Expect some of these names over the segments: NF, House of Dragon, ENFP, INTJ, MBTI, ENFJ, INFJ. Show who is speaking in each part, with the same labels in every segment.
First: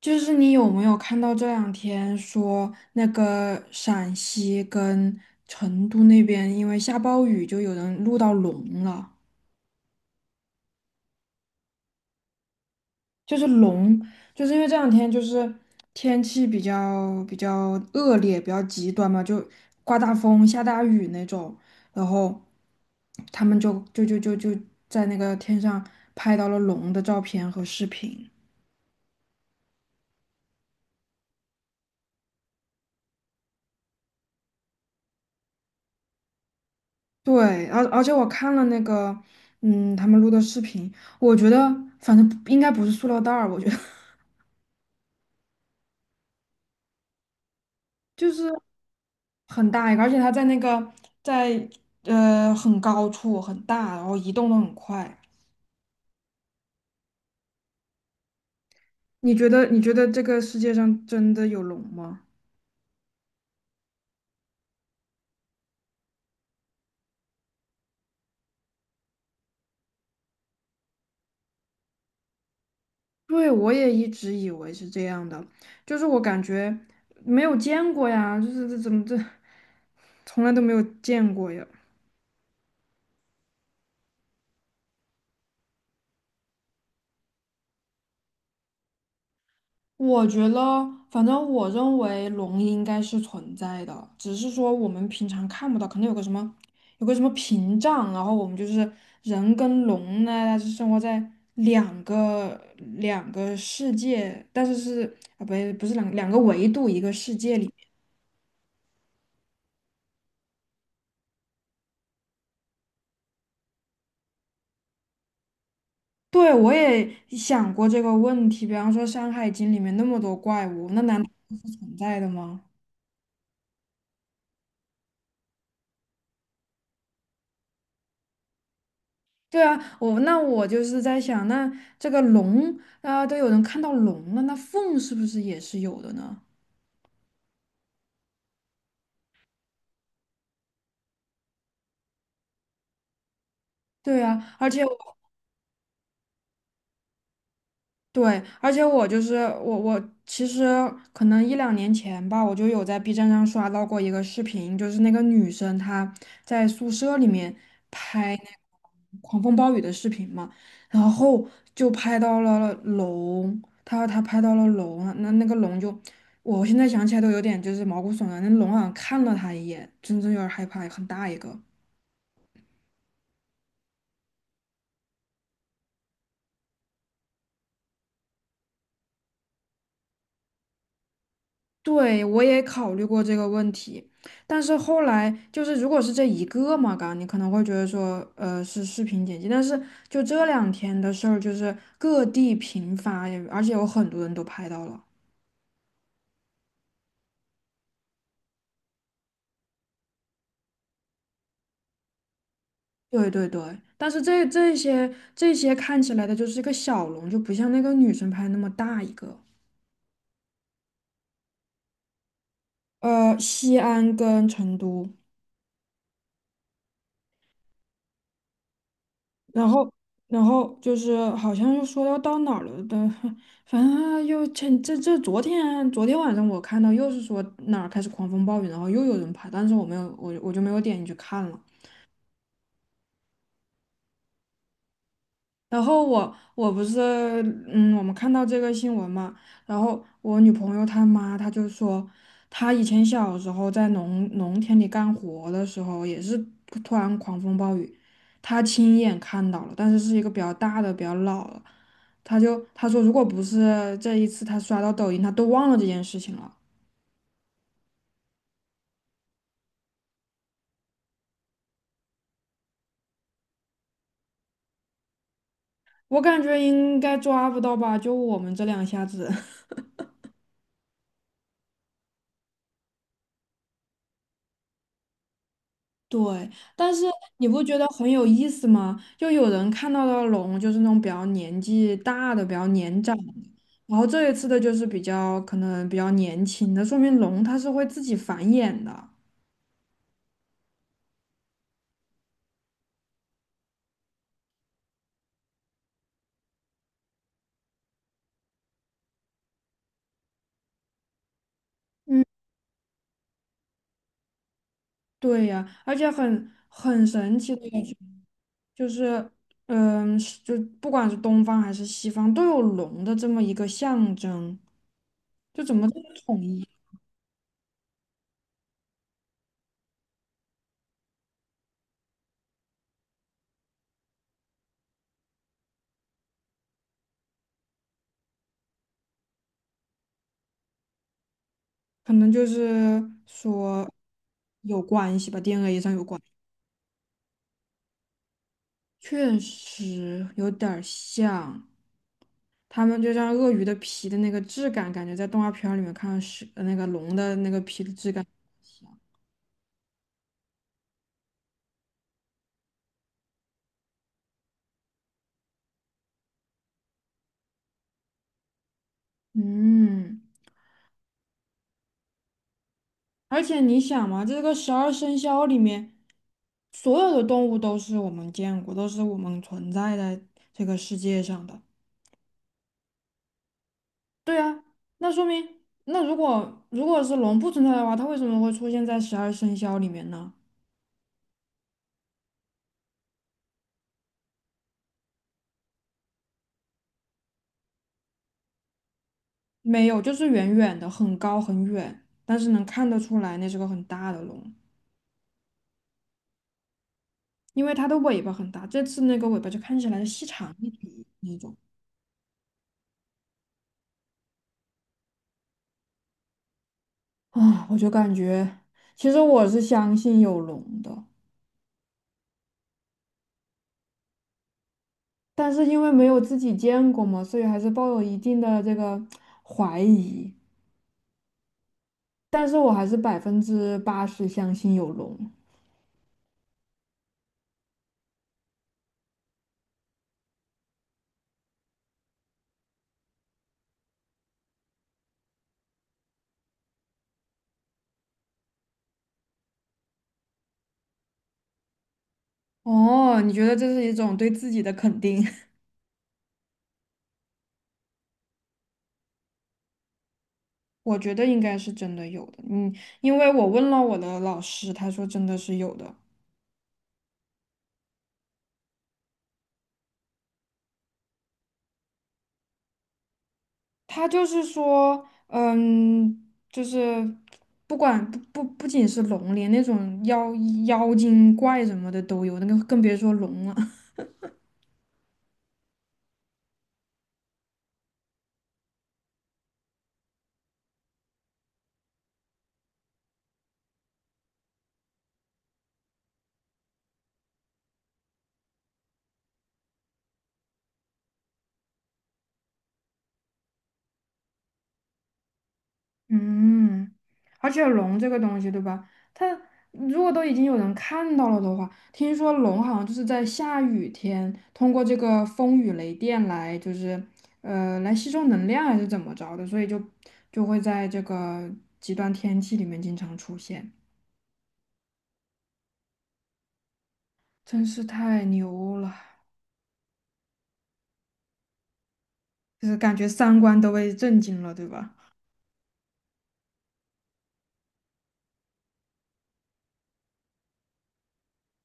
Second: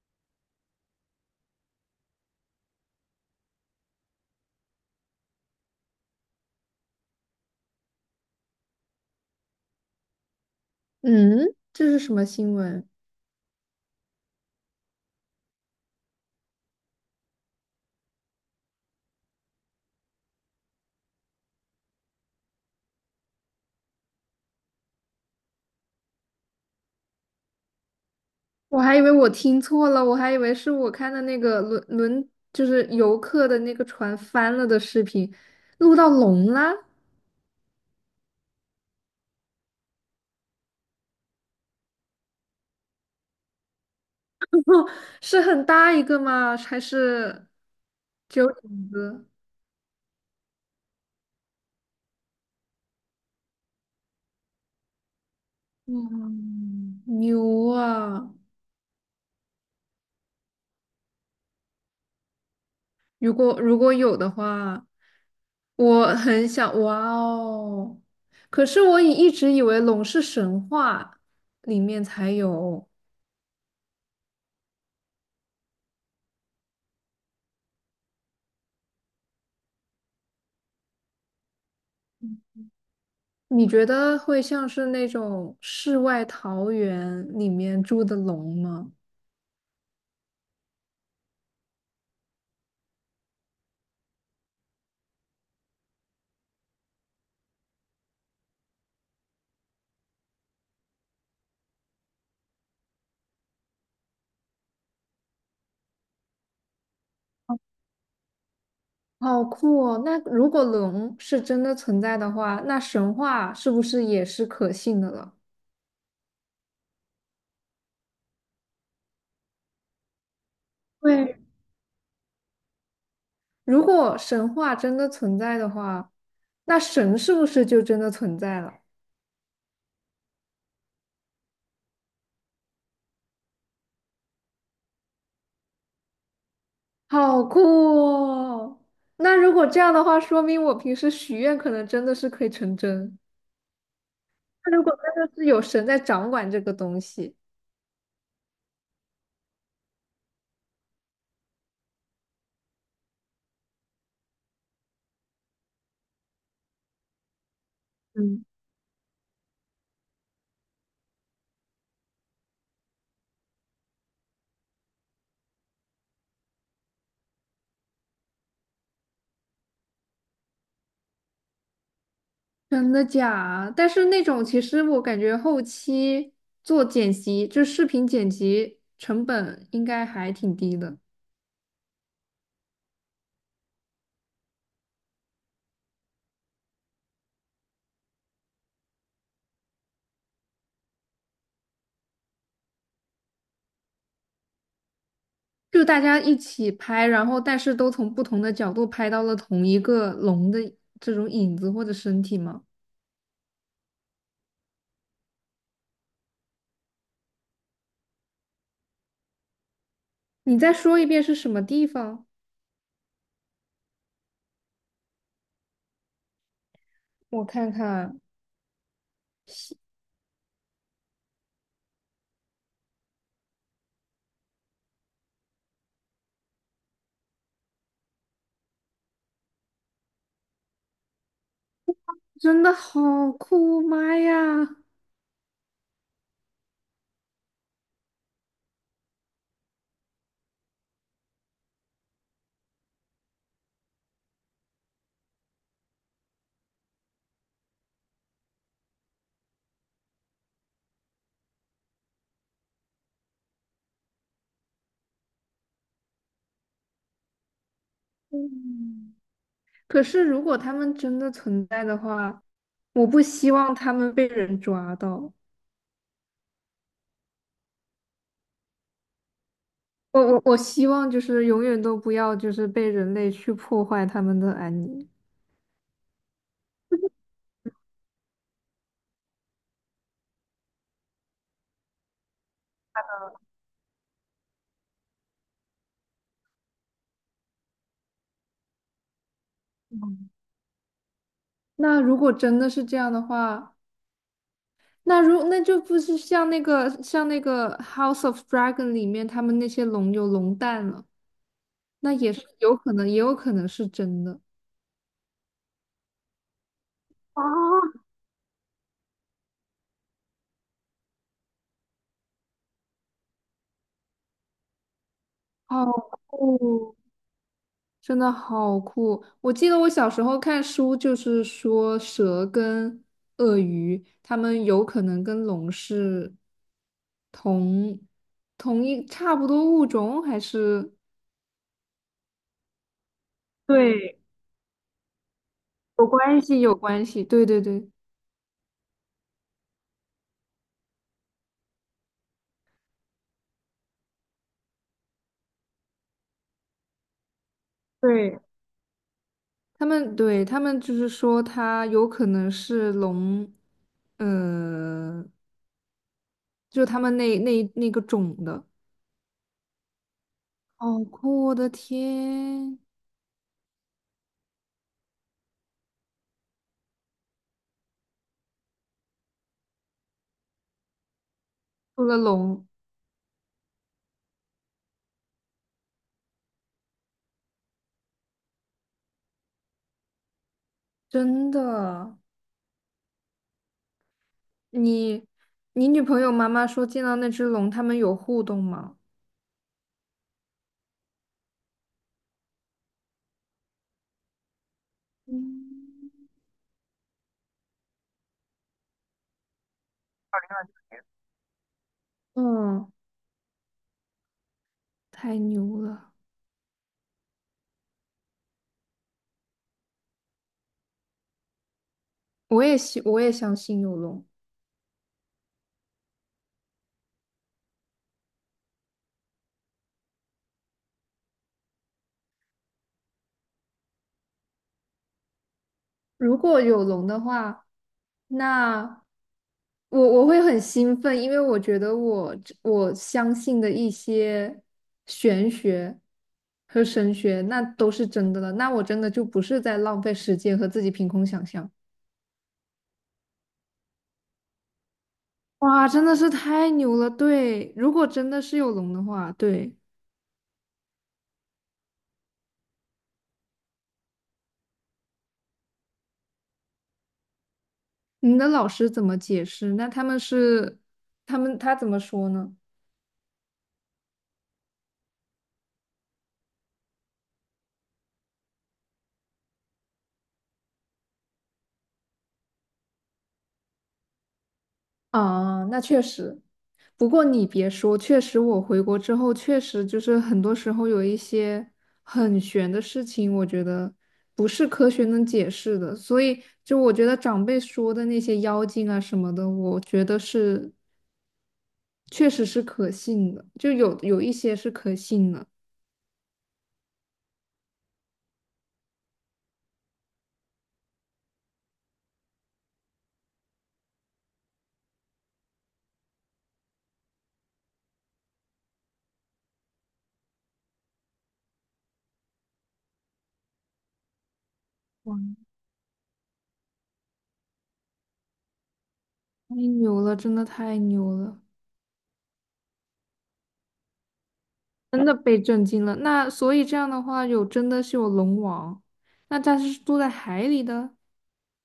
Speaker 1: 就是你有没有看到这两天说那个陕西跟成都那边因为下暴雨，就有人录到龙了，
Speaker 2: 嗯，这是什么新闻？
Speaker 1: 就是龙。就是因为这两天就是天气比较恶劣，比较极端嘛，就刮大风、下大雨那种，然后他们就在那个天上拍到了龙的照片和视频。
Speaker 2: 我还以为我听错了，我还以为是我看的那个轮，就是游客的那个船翻了的视频，录到龙啦，
Speaker 1: 对，而且我看了那个，嗯，他们录的视频，我觉得反正应该不是塑料袋儿，我觉得
Speaker 2: 哦，是很大一个吗？还是
Speaker 1: 就
Speaker 2: 只
Speaker 1: 是
Speaker 2: 有影子？
Speaker 1: 很大一个，而且它在那个在很高处很大，然后移动的很快。
Speaker 2: 嗯，牛啊！
Speaker 1: 你觉得这个世界上真的有龙吗？
Speaker 2: 如果有的话，我很想，哇哦！可是我一直以为龙是神话里面才有。
Speaker 1: 对，我也一直以为是这样的，就是我感觉没有见过呀，就是这怎么这从来都没有见过呀。
Speaker 2: 你觉得会像是那种世外桃源里面住的龙吗？
Speaker 1: 我觉得，反正我认为龙应该是存在的，只是说我们平常看不到，可能有个什么，有个什么屏障，然后我们就是人跟龙呢，它是生活在两个两个世界，但是是啊，不是两个维度一个世界里。
Speaker 2: 好酷哦！那如果龙是真的存在的话，那神话是不是也是可信的了？
Speaker 1: 对，我也想过这个问题，比方说《山海经》里面那么多怪物，那难道
Speaker 2: 对，
Speaker 1: 是存在的吗？
Speaker 2: 如果神话真的存在的话，那神是不是就真的存在了？
Speaker 1: 对啊，我那我就是在想，那这个龙啊、都有人看到龙了，那凤是不是也是有的呢？
Speaker 2: 好酷哦！那如果这样的话，说明我平时许愿可能真的是可以成真。
Speaker 1: 对啊，而
Speaker 2: 那
Speaker 1: 且
Speaker 2: 如果真的是有神在掌管这个东西。
Speaker 1: 对，而且我就是我其实可能一两年前吧，我就有在 B 站上刷到过一个视频，就是那个女生她在宿舍里面拍那
Speaker 2: 嗯。
Speaker 1: 个狂风暴雨的视频嘛，然后就拍到了龙，她拍到了龙啊，那那个龙就，我现在想起来都有点就是毛骨悚然，那龙好像看了她一眼，真正有点害怕，很大一个。
Speaker 2: 真的假？但是那种其实我感觉后期做剪辑，就视频剪辑成本应该还挺低的，
Speaker 1: 对，我也考虑过这个问题，但是后来就是，如果是这一个嘛，刚你可能会觉得说，是视频剪辑，但是就这两天的事儿，就是各地频发，也而且有很多人都拍到了。
Speaker 2: 就大家一起拍，然后但是都从不同的角度拍到了同一个龙的这种影子或者身体吗？
Speaker 1: 对对对，但是这些看起来的就是一个小龙，就不像那个女生拍那么大一个。
Speaker 2: 你再说一遍是什么地方？
Speaker 1: 呃，西安跟成都。
Speaker 2: 我看看，
Speaker 1: 然后，然后就是好像又说要到哪儿了的，反正又前这这昨天晚上我看到又是说哪儿开始狂风暴雨，然后又有人拍，但是我没有我就没有点进去看了。
Speaker 2: 真的好酷，妈呀！
Speaker 1: 然后我不是嗯，我们看到这个新闻嘛，然后我女朋友她妈她就说，她以前小时候在农田里干活的时候，也是突然狂风暴雨，她亲眼看到了，但是是一个比较大的、比较老了，她说，如果不是这一次她刷到抖音，她都忘了这件事情了。
Speaker 2: 嗯，可是如果他们真的存在的话，我不希望他们被人抓到。
Speaker 1: 我感觉应该抓不到吧，就我们这两下子。
Speaker 2: 我希望就是永远都不要就是被人类去破坏他们的安宁。
Speaker 1: 对，但是你不觉得很有意思吗？就有人看到的龙就是那种比较年纪大的、比较年长的，然后这一次的就是比较可能比较年轻的，说明龙它是会自己繁衍的。
Speaker 2: 嗯，那如果真的是这样的话，那就不是像那个《House of Dragon》里面他们那些龙有龙蛋了，那
Speaker 1: 嗯，
Speaker 2: 也是有可能，也有可能是真的。
Speaker 1: 对呀，而且很神奇的一句，
Speaker 2: 啊，
Speaker 1: 就是嗯，是就不管是东方还是西方，都有龙的这么一个象征，就怎
Speaker 2: 好
Speaker 1: 么这么统一？
Speaker 2: 酷，真的好酷！我记得我小时候看书，就是说蛇跟鳄鱼，它们有可能跟龙是同同一差不多物种，还是
Speaker 1: 可能就是说
Speaker 2: 对
Speaker 1: 有关系吧，DNA 上有
Speaker 2: 有
Speaker 1: 关。
Speaker 2: 关系？有关系，对对对，
Speaker 1: 确实有点儿像，他们就像鳄鱼的皮的那个质感，感觉在动画片儿里面看到是那个龙的那个皮的质感
Speaker 2: 对，
Speaker 1: 像。
Speaker 2: 他们对他们就是说它有可能是龙，呃，就他们那个种的，
Speaker 1: 嗯，
Speaker 2: 好酷！我的天，
Speaker 1: 而且你想嘛，这个十二生肖里面，所有的动物都是我们见过，都是我们存在在这个世界上的。
Speaker 2: 除了龙，
Speaker 1: 对啊，那说明，那如果是龙不存在的话，它为什么会出现在十二生肖里面呢？
Speaker 2: 真的。你你女朋友妈妈说见到那只龙，他们有互动吗？
Speaker 1: 没有，就是远远的，很高很远，但是能看得出来那是个很大的龙，
Speaker 2: 嗯，
Speaker 1: 因为它的尾巴很大。这次那个尾巴就看起来细长一点那种
Speaker 2: 嗯，太牛了！
Speaker 1: 啊，我就感觉，其实我是相信有龙的，
Speaker 2: 我也信，我也相信有龙。
Speaker 1: 但是因为没有自己见过嘛，所以还是抱有一定的这个怀疑。但是我还是百分之八十相信有龙。
Speaker 2: 如果有龙的话，那我会很兴奋，因为我觉得我相信的一些玄学和神学，那都是真的了。那我真的就不是在浪费时间和自己凭空想象。
Speaker 1: 哦，你觉得这是一种对自己的肯定？
Speaker 2: 哇，真的是太牛了！对，如果真的是有龙的话，对。
Speaker 1: 我觉得应该是真的有的，嗯，因为我问了我的老师，他说真的是有的。
Speaker 2: 你的老师怎么解释？那他们是，他怎么说呢？
Speaker 1: 他就是说，嗯，就是不管不不不仅是龙，连那种妖精怪什么的都有，那个更别说龙了。
Speaker 2: 啊，那确实。不过你别说，确实我回国之后，确实就是很多时候有一些很玄的事情，我觉得不是科学能解释的。所以就我觉得长辈说的那些妖精啊什么的，我觉得是确实是可信的，就有一些是可信的。
Speaker 1: 嗯，而且龙这个东西，对吧？它如果都已经有人看到了的话，听说龙好像就是在下雨天，通过这个风雨雷电来，就是来吸收能量还是怎么着的，所以就就会在这个极端天气里面经常出现，
Speaker 2: 哇，
Speaker 1: 真是太牛了，
Speaker 2: 太牛了，真的太牛了。
Speaker 1: 就是感觉三观都被震惊了，对吧？
Speaker 2: 真的被震惊了。那所以这样的话，真的是有龙王，那它是住在海里的。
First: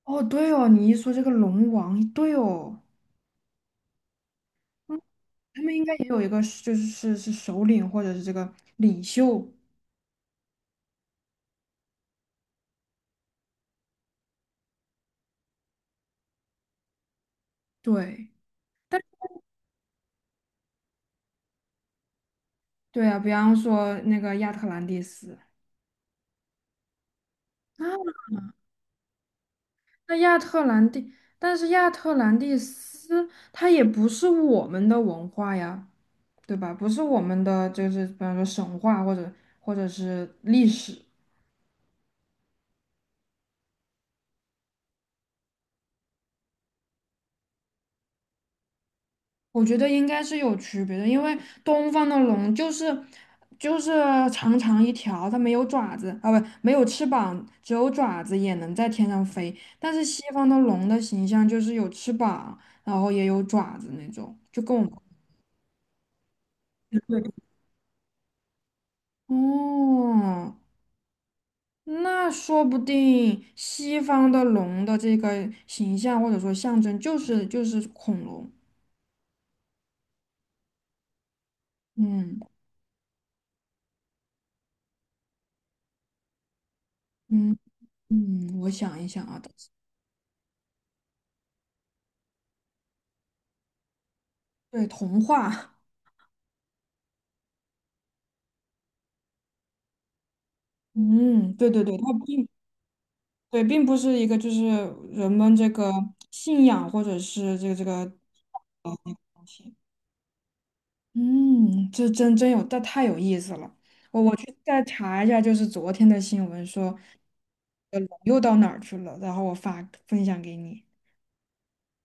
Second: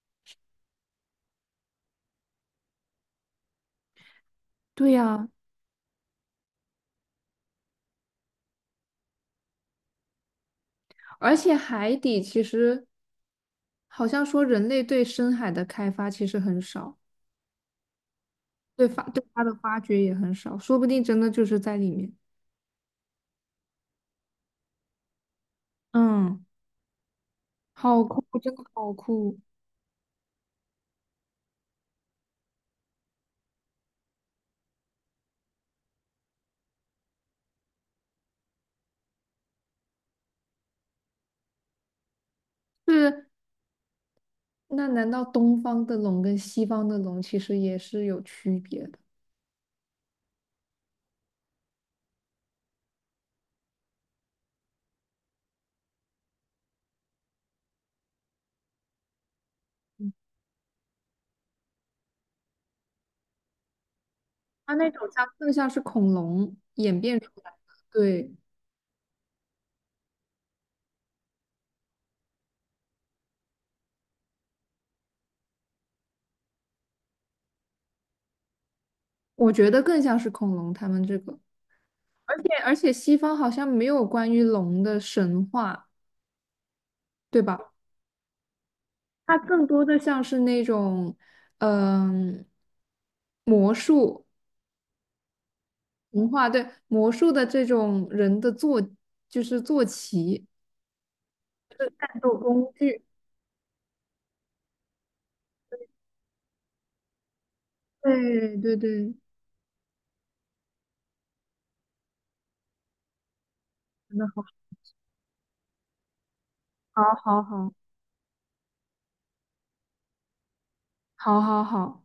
Speaker 1: 哦，对哦，你一说这个龙王，对哦，
Speaker 2: 对
Speaker 1: 嗯，
Speaker 2: 呀，
Speaker 1: 他们应该也有一个是就是首领或者是这个领袖。
Speaker 2: 而且海底其实好像说人类对深海的开发其实很少，
Speaker 1: 对
Speaker 2: 对它的发掘也很少，说不定真的就是在里面。
Speaker 1: 对啊，比方说那个亚特兰蒂斯
Speaker 2: 嗯，
Speaker 1: 啊，
Speaker 2: 好酷，真的好酷。
Speaker 1: 那亚特兰蒂，但是亚特兰蒂斯它也不是我们的文化呀，对吧？不是我们的，就是比方说神话或者或者是历史。
Speaker 2: 是，那难道东方的龙跟西方的龙其实也是有区别的？
Speaker 1: 我觉得应该是有区别的，因为东方的龙就是长长一条，它没有爪子啊，不，没有翅膀，只有爪子也能在天上飞。但是西方的龙的形象就是有翅膀，然后也有爪子那种，就跟
Speaker 2: 它那
Speaker 1: 我
Speaker 2: 种更像是恐龙演变出
Speaker 1: 们
Speaker 2: 来的，对。
Speaker 1: 哦，那说不定西方的龙的这个形象或者说象征就是恐龙。
Speaker 2: 我觉得更像是恐龙他们这个，而
Speaker 1: 嗯
Speaker 2: 且而且西方好像没有关于龙的神话，对
Speaker 1: 嗯
Speaker 2: 吧？
Speaker 1: 嗯，我想一想
Speaker 2: 它
Speaker 1: 啊，
Speaker 2: 更多的像是那种，嗯、魔术
Speaker 1: 对，童话。
Speaker 2: 文化，对，魔术的这种人的坐，就是坐骑，
Speaker 1: 嗯，对对对，它
Speaker 2: 战斗
Speaker 1: 并
Speaker 2: 工具，
Speaker 1: 对，并不是一个就是人们这个信仰或者是这个
Speaker 2: 对对
Speaker 1: 呃
Speaker 2: 对，
Speaker 1: 东西。嗯，这真有，这太有意思了。
Speaker 2: 真
Speaker 1: 我
Speaker 2: 的
Speaker 1: 我
Speaker 2: 好，
Speaker 1: 去再查一下，就是昨天的新闻说，
Speaker 2: 好，好，好，
Speaker 1: 呃，龙又到哪儿去了，然后我发分享给你。
Speaker 2: 好，好，好。